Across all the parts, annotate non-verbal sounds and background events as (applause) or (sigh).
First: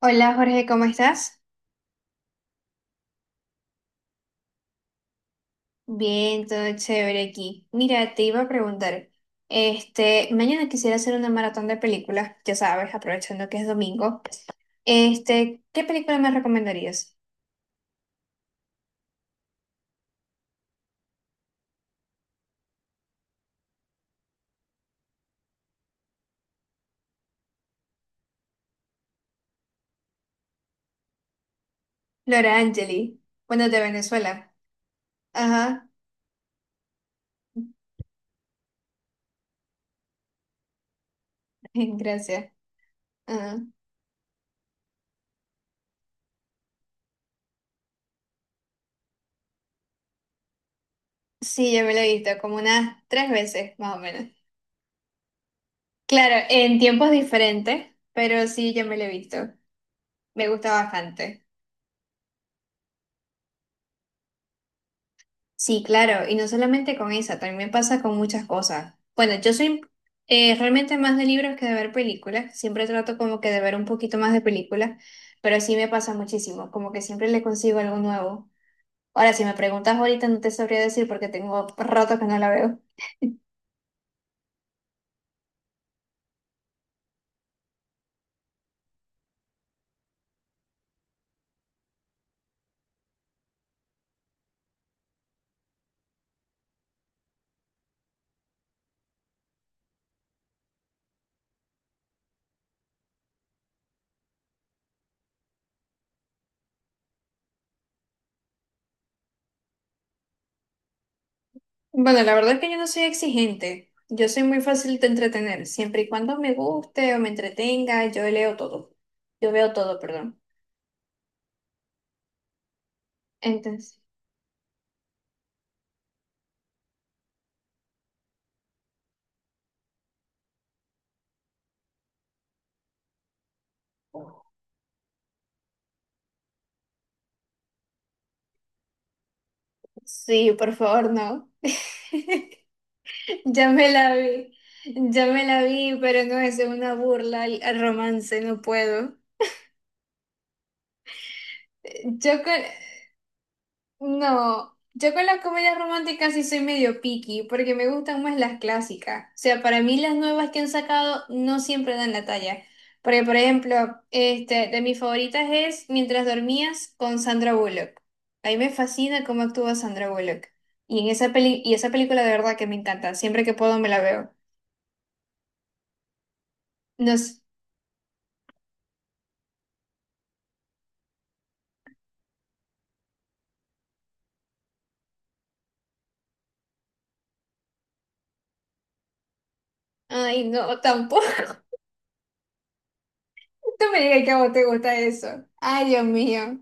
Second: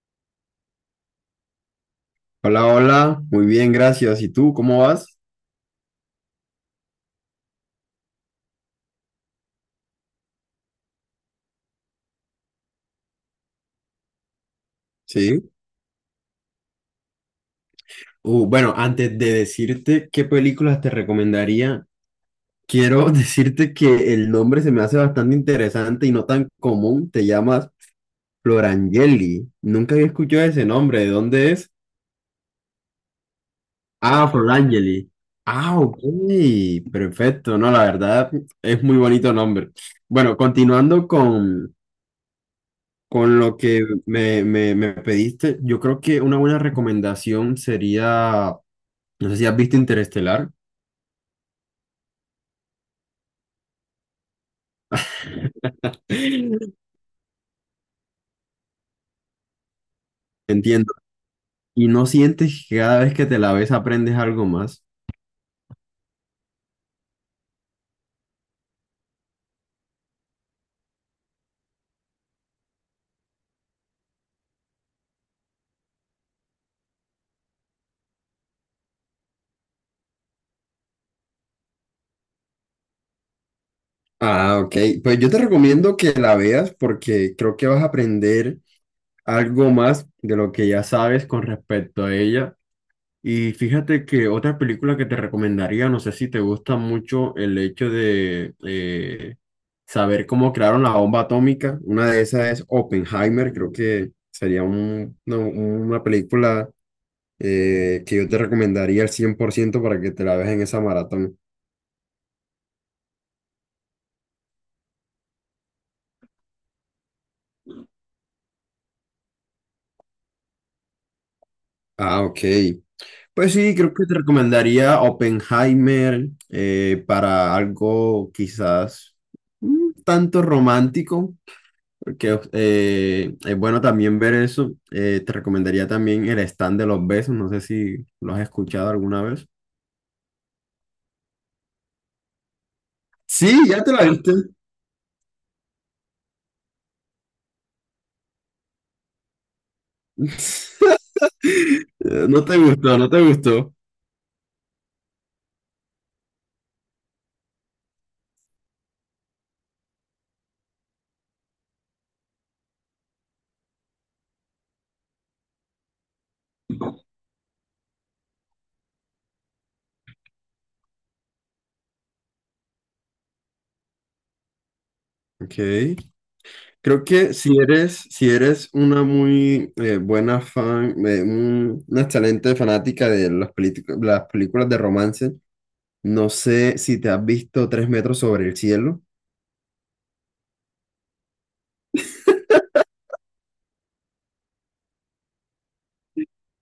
Hola Jorge, ¿cómo estás? Hola, hola, muy bien, gracias. ¿Y tú, cómo vas? Bien, todo chévere aquí. Mira, te iba a preguntar, mañana quisiera hacer una maratón de películas, ya sabes, aprovechando que es domingo. Sí. ¿Qué película me recomendarías? Bueno, antes de decirte qué películas te recomendaría, quiero (laughs) decirte que el nombre se me hace bastante interesante y no tan común. Te llamas Florangeli. Nunca había escuchado ese nombre. ¿De dónde es? Laura Angeli, bueno, de Ah, Venezuela. Florangeli. Ah, Ajá, ok, perfecto. No, (laughs) la verdad es muy bonito nombre. Bueno, gracias. con lo Ajá. que me pediste, yo creo que una buena recomendación sería. No sé si has visto Interestelar. Sí, ya me la he visto como unas 3 veces, más o menos. Claro, (laughs) en tiempos diferentes, pero sí, ya me la he visto. Me gusta Entiendo. bastante. ¿Y no sientes que cada vez que te la ves aprendes algo más? Sí, claro, y no solamente con esa, también me pasa con muchas cosas. Bueno, yo soy realmente más de libros que de ver películas, siempre trato como que de ver un poquito más de películas, pero sí me pasa muchísimo, como que siempre le consigo algo nuevo. Ahora, si me preguntas ahorita, no te sabría decir porque tengo rato que no la veo. Ah, ok. Pues yo te recomiendo que la veas porque creo que vas a aprender algo más de lo que ya sabes con respecto a ella. Y fíjate que otra película que te recomendaría, no sé si te gusta mucho el hecho de saber cómo crearon la bomba atómica. Una de esas es Oppenheimer. Creo que sería no, una película que yo te recomendaría al 100% para que te la veas en esa maratón. Bueno, la verdad es que yo no soy exigente, yo soy muy fácil de entretener, siempre y cuando me guste o me entretenga, yo leo todo, yo veo todo, perdón. Ah, ok. Pues sí, creo Entonces, que te recomendaría Oppenheimer, para algo quizás un tanto romántico, porque es bueno también ver eso. Te recomendaría también el stand de los besos, no sé si lo has escuchado alguna vez. sí, por favor, no. Sí, Ya ya me te la la viste. vi, ya me la vi, pero no es una burla al romance, no puedo. (laughs) Yo No con, te gustó, no te gustó. no, yo con las comedias románticas sí soy medio picky, porque me gustan más las clásicas. O sea, para mí las nuevas que han sacado no siempre dan la talla. Porque, por ejemplo, de mis favoritas es Mientras Dormías con Sandra Bullock. A mí me fascina cómo actúa Sandra Bullock. Y en esa peli, y esa película de verdad que me encanta. Siempre que puedo me la veo. Ok. Creo No que sé- si eres, si eres una muy buena fan, una excelente fanática de las, las películas de romance, no sé si te has visto Tres metros sobre el cielo. Ay, no, tampoco. Tú me digas que a vos te gusta eso. Ay, Dios mío.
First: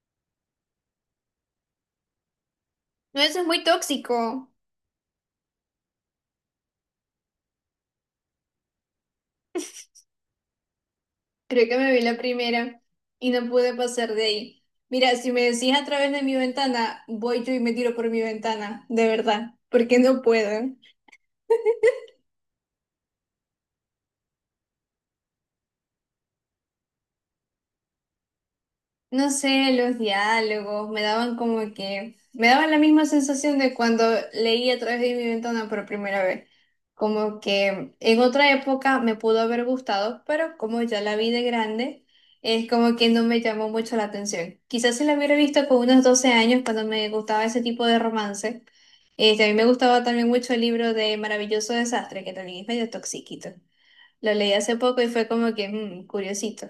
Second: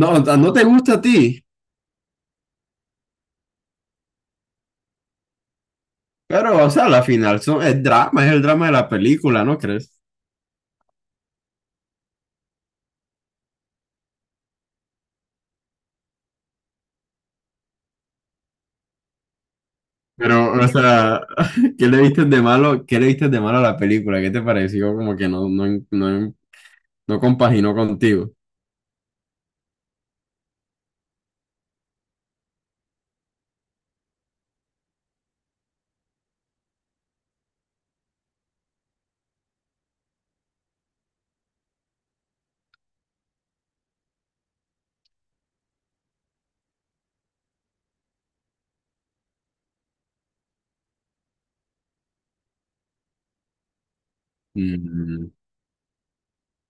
No, o sea, no te gusta a ti, No, eso es muy tóxico. pero, o sea, la final son, es drama, es el drama de la película, ¿no crees? Creo que me vi la primera y no pude pasar de ahí. Mira, si me decís A través de mi ventana, voy yo y me tiro por mi ventana, de verdad, porque no puedo. Pero, o sea, (laughs) ¿qué le viste de malo, qué le viste de malo a la película? ¿Qué te pareció? Como que no, no, no, no compaginó contigo. No sé, los diálogos me daban como que, me daban la misma sensación de cuando leí A través de mi ventana por primera vez. Como que en otra época me pudo haber gustado, pero como ya la vi de grande, es como que no me llamó mucho la atención. Quizás si la hubiera visto con unos 12 años, cuando me gustaba ese tipo de romance. A mí me gustaba también mucho el libro de Maravilloso Desastre, que también es medio toxiquito. Lo leí hace poco y fue Mm, como que, curiosito.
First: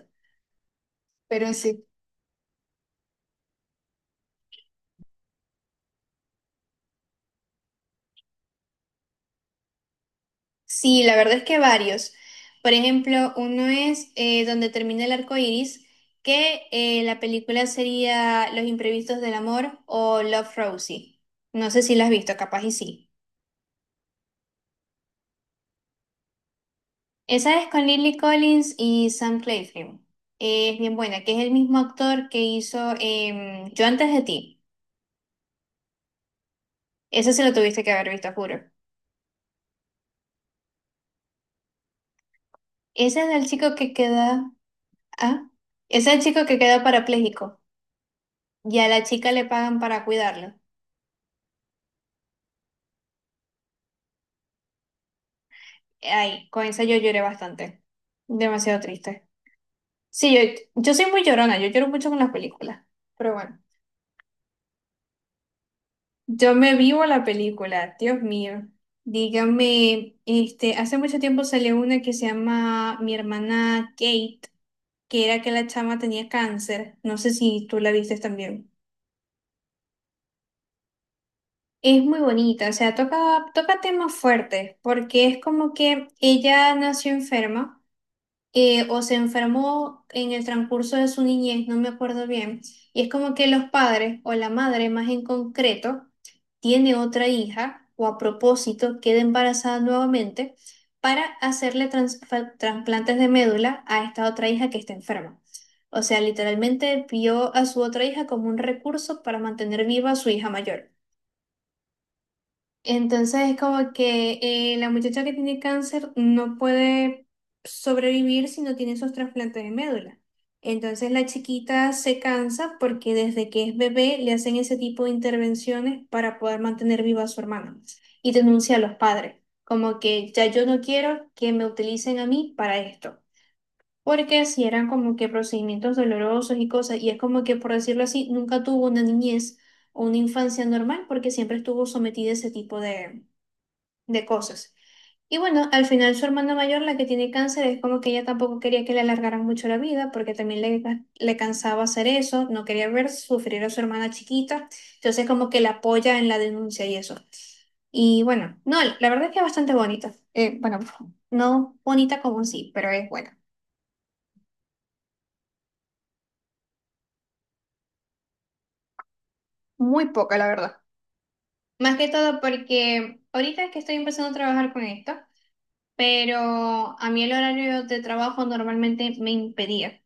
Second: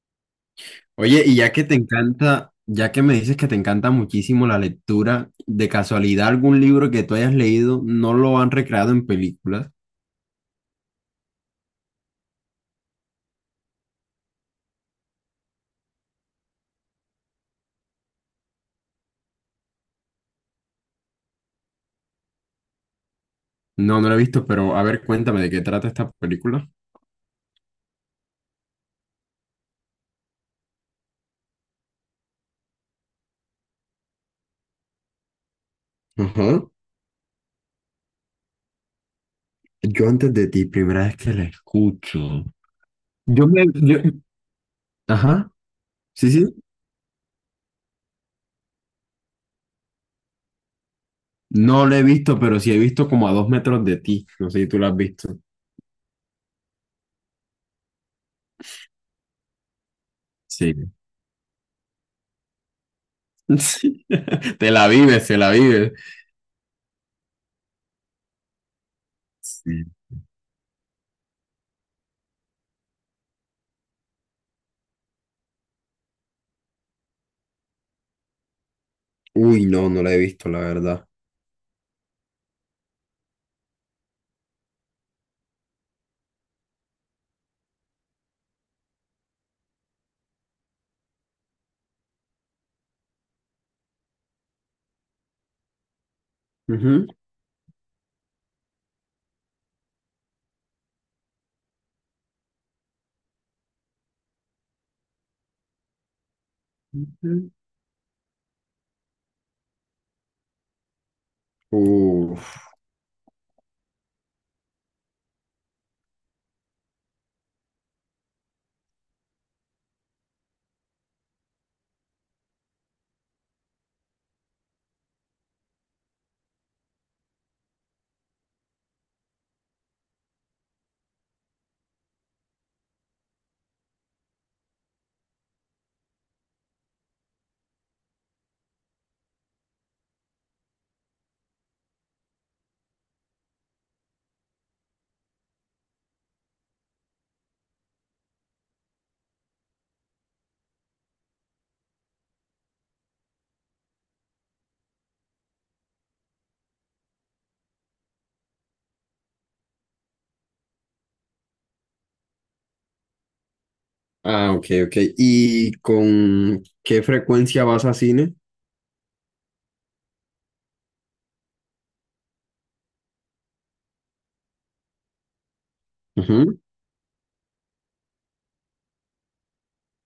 oye, y Pero ya que te sí, encanta, ya que me dices que te encanta muchísimo la lectura, ¿de casualidad algún libro que tú hayas leído no lo han recreado en películas? sí, la verdad es que varios. Por ejemplo, uno es donde termina el arco iris, que la película sería Los imprevistos del amor o Love Rosie. No sé si la has visto, capaz y sí. No, no lo he visto, pero a ver, cuéntame de qué trata esta película. Esa es con Lily Collins y Sam Claflin. Es bien buena, que es el mismo actor que hizo Yo antes de ti. Ajá. Esa se lo tuviste que haber visto, juro. Yo antes de ti, primera vez que la escucho. Ese es Yo el me... chico que yo- queda. ajá. Ah, ese es el Sí, chico sí. que queda parapléjico y a la chica le pagan para cuidarlo. No lo he visto, pero sí he visto como a dos metros de ti. No sé si tú la has visto. Ay, con esa yo lloré bastante. Demasiado triste. Sí, Sí. Yo soy (laughs) muy llorona, yo lloro mucho con las películas. Pero bueno, Sí. Te la vives, te la vives. yo me vivo la película, Dios mío. Sí. Dígame, hace mucho tiempo salió una que se llama Mi hermana Kate, que era que la chama tenía cáncer. No sé si tú la viste también. Uy, no, no la he visto, la verdad. Es muy bonita, o sea, toca temas fuertes, porque es como que ella nació enferma. O se enfermó en el transcurso de su niñez, no me acuerdo bien. Y es como que los padres o la madre más en concreto tiene Ujú. otra hija o a propósito queda embarazada nuevamente para hacerle trasplantes de médula a esta otra hija que está enferma. O sea, literalmente vio a su otra hija como un recurso para mantener viva a su hija mayor. Uf. Entonces es como que la muchacha que tiene cáncer no puede sobrevivir si no tiene esos trasplantes de médula. Entonces la chiquita se cansa porque desde que es bebé le hacen ese tipo de intervenciones para poder mantener viva a su hermana pues, y denuncia a los padres, como que ya yo no quiero que me utilicen a mí para esto. Porque si eran como que procedimientos dolorosos y cosas, y es como que por decirlo así, nunca tuvo una niñez o una infancia normal porque siempre estuvo sometida a ese tipo de cosas. Y bueno, al final su hermana mayor, la que tiene cáncer, es como que ella tampoco quería que le alargaran mucho la vida, porque también le cansaba hacer eso, no quería ver sufrir a su hermana chiquita, entonces como que la apoya en la denuncia y eso. Y bueno, no, la verdad es que es bastante bonita. Bueno, no bonita como sí, pero es buena. Ah, ok, ok. ¿Y con qué frecuencia vas a cine? Muy poca, la verdad. Más que todo porque ahorita es que estoy empezando a trabajar con esto, Ujú. pero a mí el horario de trabajo normalmente me impedía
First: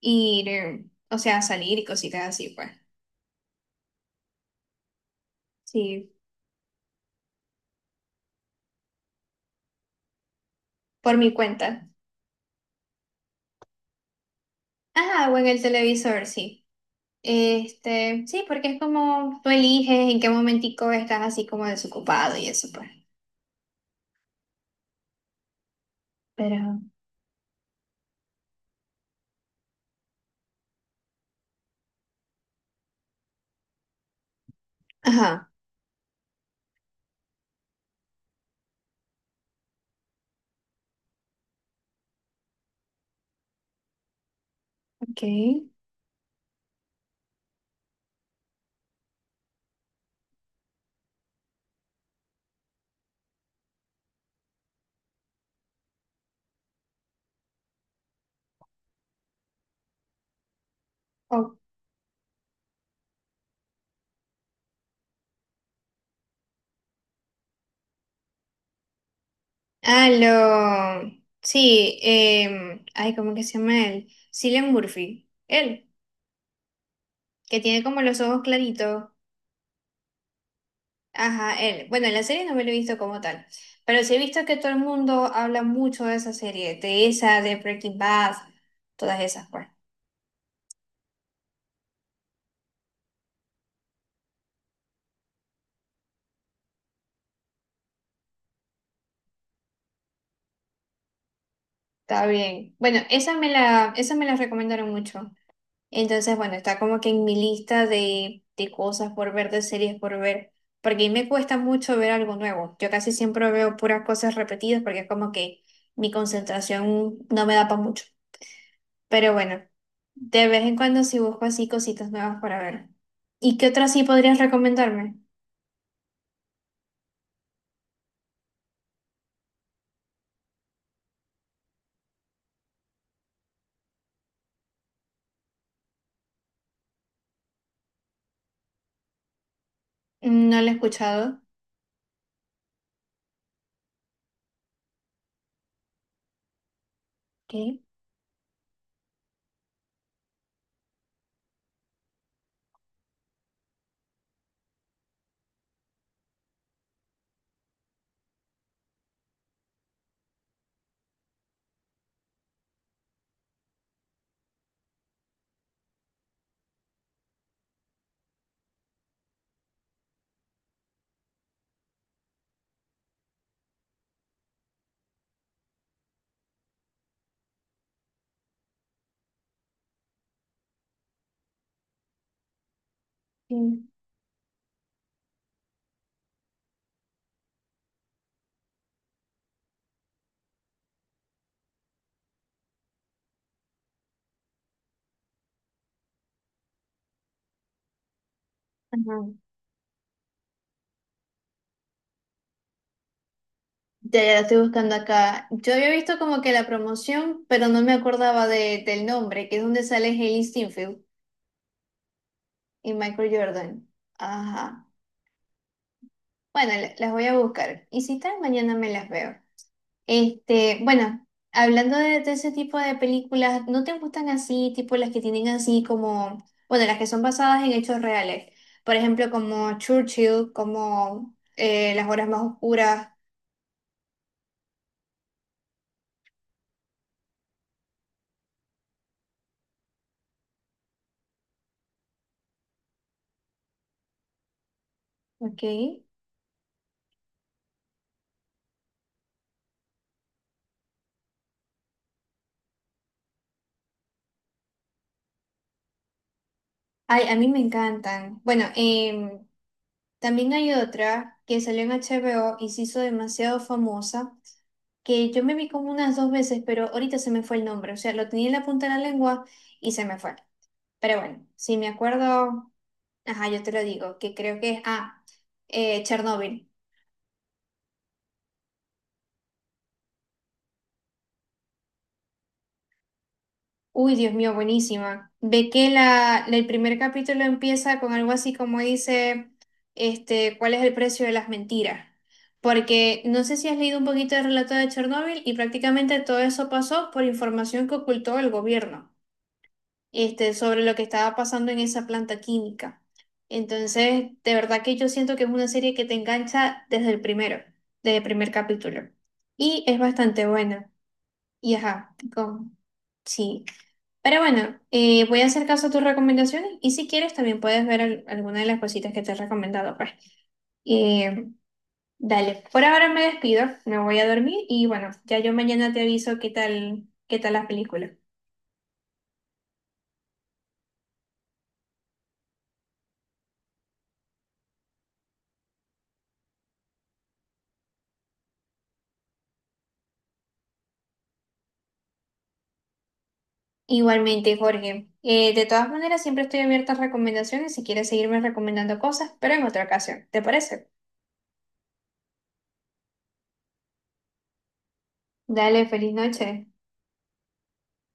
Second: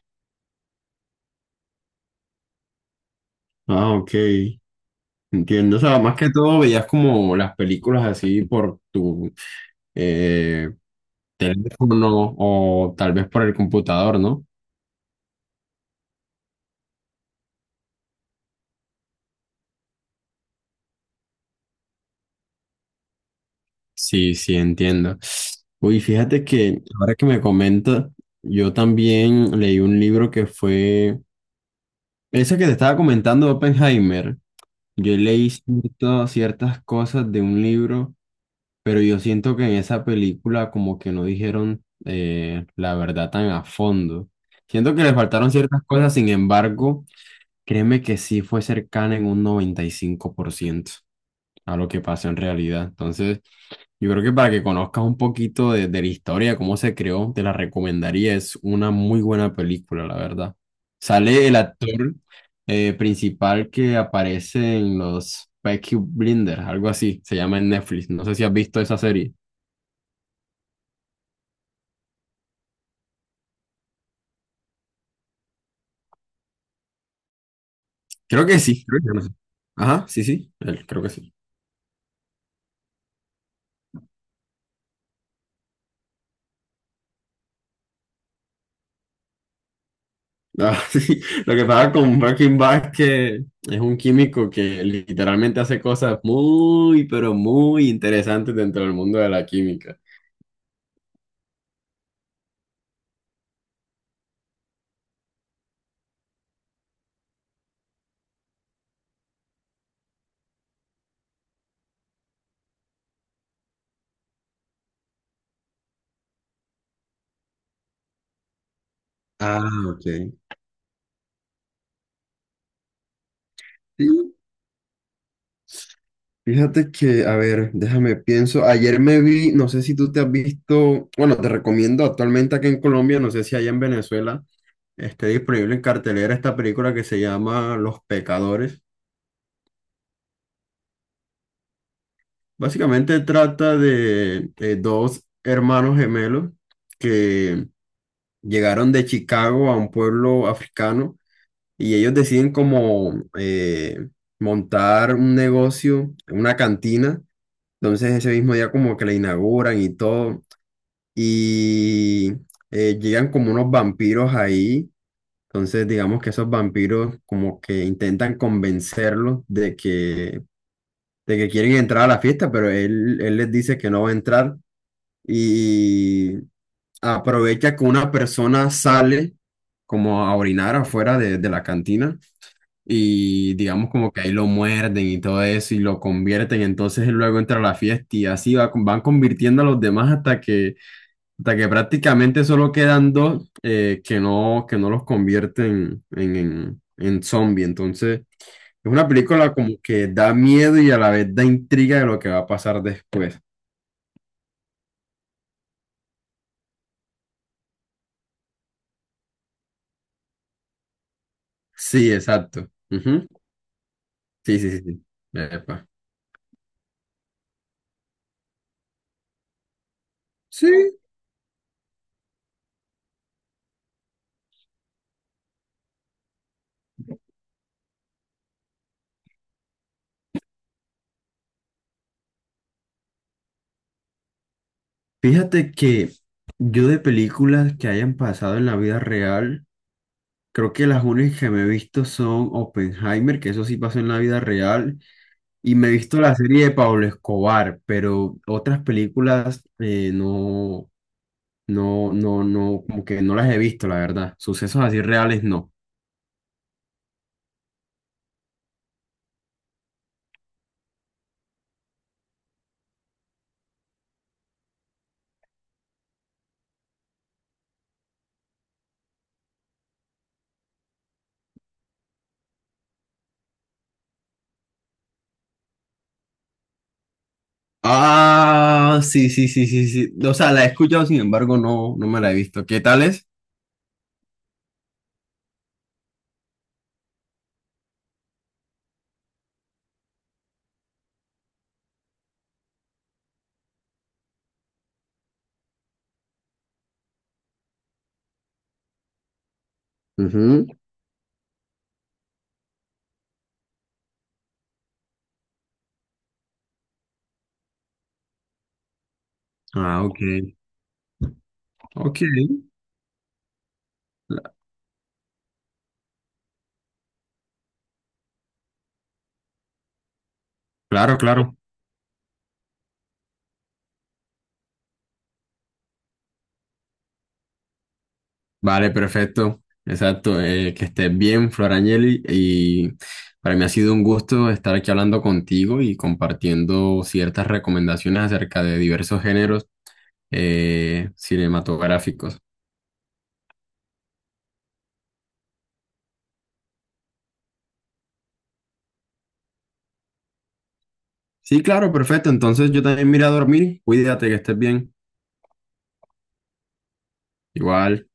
ir, o sea, salir y cositas así, pues. Ah, ok. Entiendo. O sea, Sí, más que todo veías como las películas así por tu eh, por mi cuenta. teléfono o tal vez por el computador, ¿no? Ajá, o en el televisor, sí. Sí, porque es como tú eliges en qué momentico estás así como desocupado y eso, pues. Sí, sí, entiendo. Uy, fíjate Pero, que ahora que me comenta, yo también leí un libro que fue, ese que te estaba comentando, Oppenheimer. Yo ajá, leí ciertas cosas de un libro. Pero yo siento que en esa película como que no dijeron, la verdad tan a fondo. Siento que le faltaron ok. ciertas cosas, sin embargo, créeme que sí fue cercana en un 95% a lo que pasó en realidad. Entonces, yo creo que para que conozcas un poquito de la historia, cómo se creó, te la recomendaría. Es una muy buena película, la verdad. Sale el O- actor principal que aparece en los Peaky Blinders, algo así, se llama en Netflix. No sé si has visto esa serie. ah, lo, sí, ay, ¿cómo que se llama él? Cillian Murphy, él, que tiene como los ojos Creo que sí, creo claritos. que no sé. Ajá, sí, sí, él, creo que sí. Ajá, él. Bueno, la serie no me la he visto como tal, pero sí he visto que todo el mundo habla mucho de esa serie, de Breaking Bad, todas esas, pues. Ah, (laughs) sí. Lo que pasa con Breaking Bad es que es un químico que literalmente hace cosas muy, pero muy interesantes dentro del mundo de la química. Está bien. Bueno, esa me la recomendaron mucho. Entonces, bueno, está como que en mi lista de cosas por ver, de series por ver, porque a mí me cuesta mucho ver algo nuevo. Yo casi siempre veo puras cosas repetidas porque es como que mi concentración no me da para mucho. Pero bueno, Ah, ok. de vez en cuando sí busco así cositas nuevas para ver. ¿Y qué otra sí Sí, podrías recomendarme? fíjate que, a ver, déjame pienso. Ayer me vi, no sé si tú te has visto, bueno, te recomiendo actualmente aquí en Colombia, no sé si allá en Venezuela esté disponible en cartelera esta película que se llama Los Pecadores. Mm, no la he escuchado. Básicamente trata de, dos hermanos gemelos que ¿Qué? llegaron de Chicago a un pueblo africano y ellos deciden como montar un negocio, una cantina. Entonces ese mismo día como que la inauguran y todo y llegan como unos vampiros ahí. Entonces digamos que esos vampiros como que intentan convencerlos de que quieren entrar a la fiesta, pero él les dice que no va a entrar. Y aprovecha que una persona sale como a orinar afuera de la cantina y Mm, digamos como que ahí lo muerden y todo eso y lo convierten, entonces él luego entra a la fiesta y así va, van convirtiendo a los demás hasta que prácticamente solo quedan dos que no los convierten en zombie, entonces... Es una ajá. película como que da miedo y a la vez da intriga de lo que va a pasar después. Ya, ya la estoy buscando acá. Yo había visto como que la promoción, pero no me acordaba de, del nombre, que es donde sale Hailee Steinfeld Sí, exacto. y Ujú. Michael Jordan. Sí, sí, sí. Ajá. Sí, epa. Bueno, las voy a buscar. Y si tal, mañana me las veo. Sí, Bueno, hablando de ese tipo de películas, ¿no te gustan así, tipo las que tienen así como, bueno, las que son basadas en hechos reales? Por ejemplo, como Churchill, como Las horas más oscuras. fíjate que yo de películas que hayan pasado en la vida real, creo que las únicas que me he visto son Oppenheimer, que eso sí pasó en la vida real, Ok. y me he Ay, visto la serie de Pablo Escobar, pero otras películas no, no, no, no, como que no las he visto, la verdad. Sucesos así reales, no. a mí me encantan. Bueno, también hay otra que salió en HBO y se hizo demasiado famosa, que yo me vi como unas 2 veces, pero ahorita se me fue el nombre. O sea, lo tenía en la punta de la lengua y se me fue. Pero bueno, si me acuerdo. Ajá, yo te lo digo, que creo que es, ah, Chernóbil. Ah, sí, sí, sí, sí, sí. O sea, la he escuchado, sin embargo, no, no me la he visto. ¿Qué tal es? Uy, Dios mío, buenísima. Ve que el primer capítulo empieza con algo así como dice, ¿cuál es el precio de las mentiras? Porque no sé si has leído un poquito del relato de Chernóbil y prácticamente todo eso pasó por información que ocultó el gobierno, Ujú. sobre lo que estaba pasando en esa planta química. Entonces, de verdad que yo siento que es una serie que te engancha desde el primero, desde el primer capítulo. Y es Ah, ok. bastante buena. Y Ok. Sí. Pero bueno, voy a hacer caso a tus recomendaciones y si quieres también puedes ver alguna de las cositas que te he recomendado, pues. Claro, Eh, claro. dale, por ahora me despido, me voy a dormir y bueno, ya yo mañana te aviso qué tal la película. Vale, perfecto. Exacto. Que estés bien, Flor Angeli. Y para mí ha sido un gusto estar aquí hablando contigo y compartiendo ciertas recomendaciones acerca de diversos géneros cinematográficos. Igualmente, Jorge. De todas maneras, siempre estoy abierta a recomendaciones si quieres seguirme recomendando cosas, pero en otra ocasión. ¿Te parece? Sí, claro, perfecto. Entonces yo también me iré a dormir. Cuídate, que estés bien. Dale, feliz noche. Igual.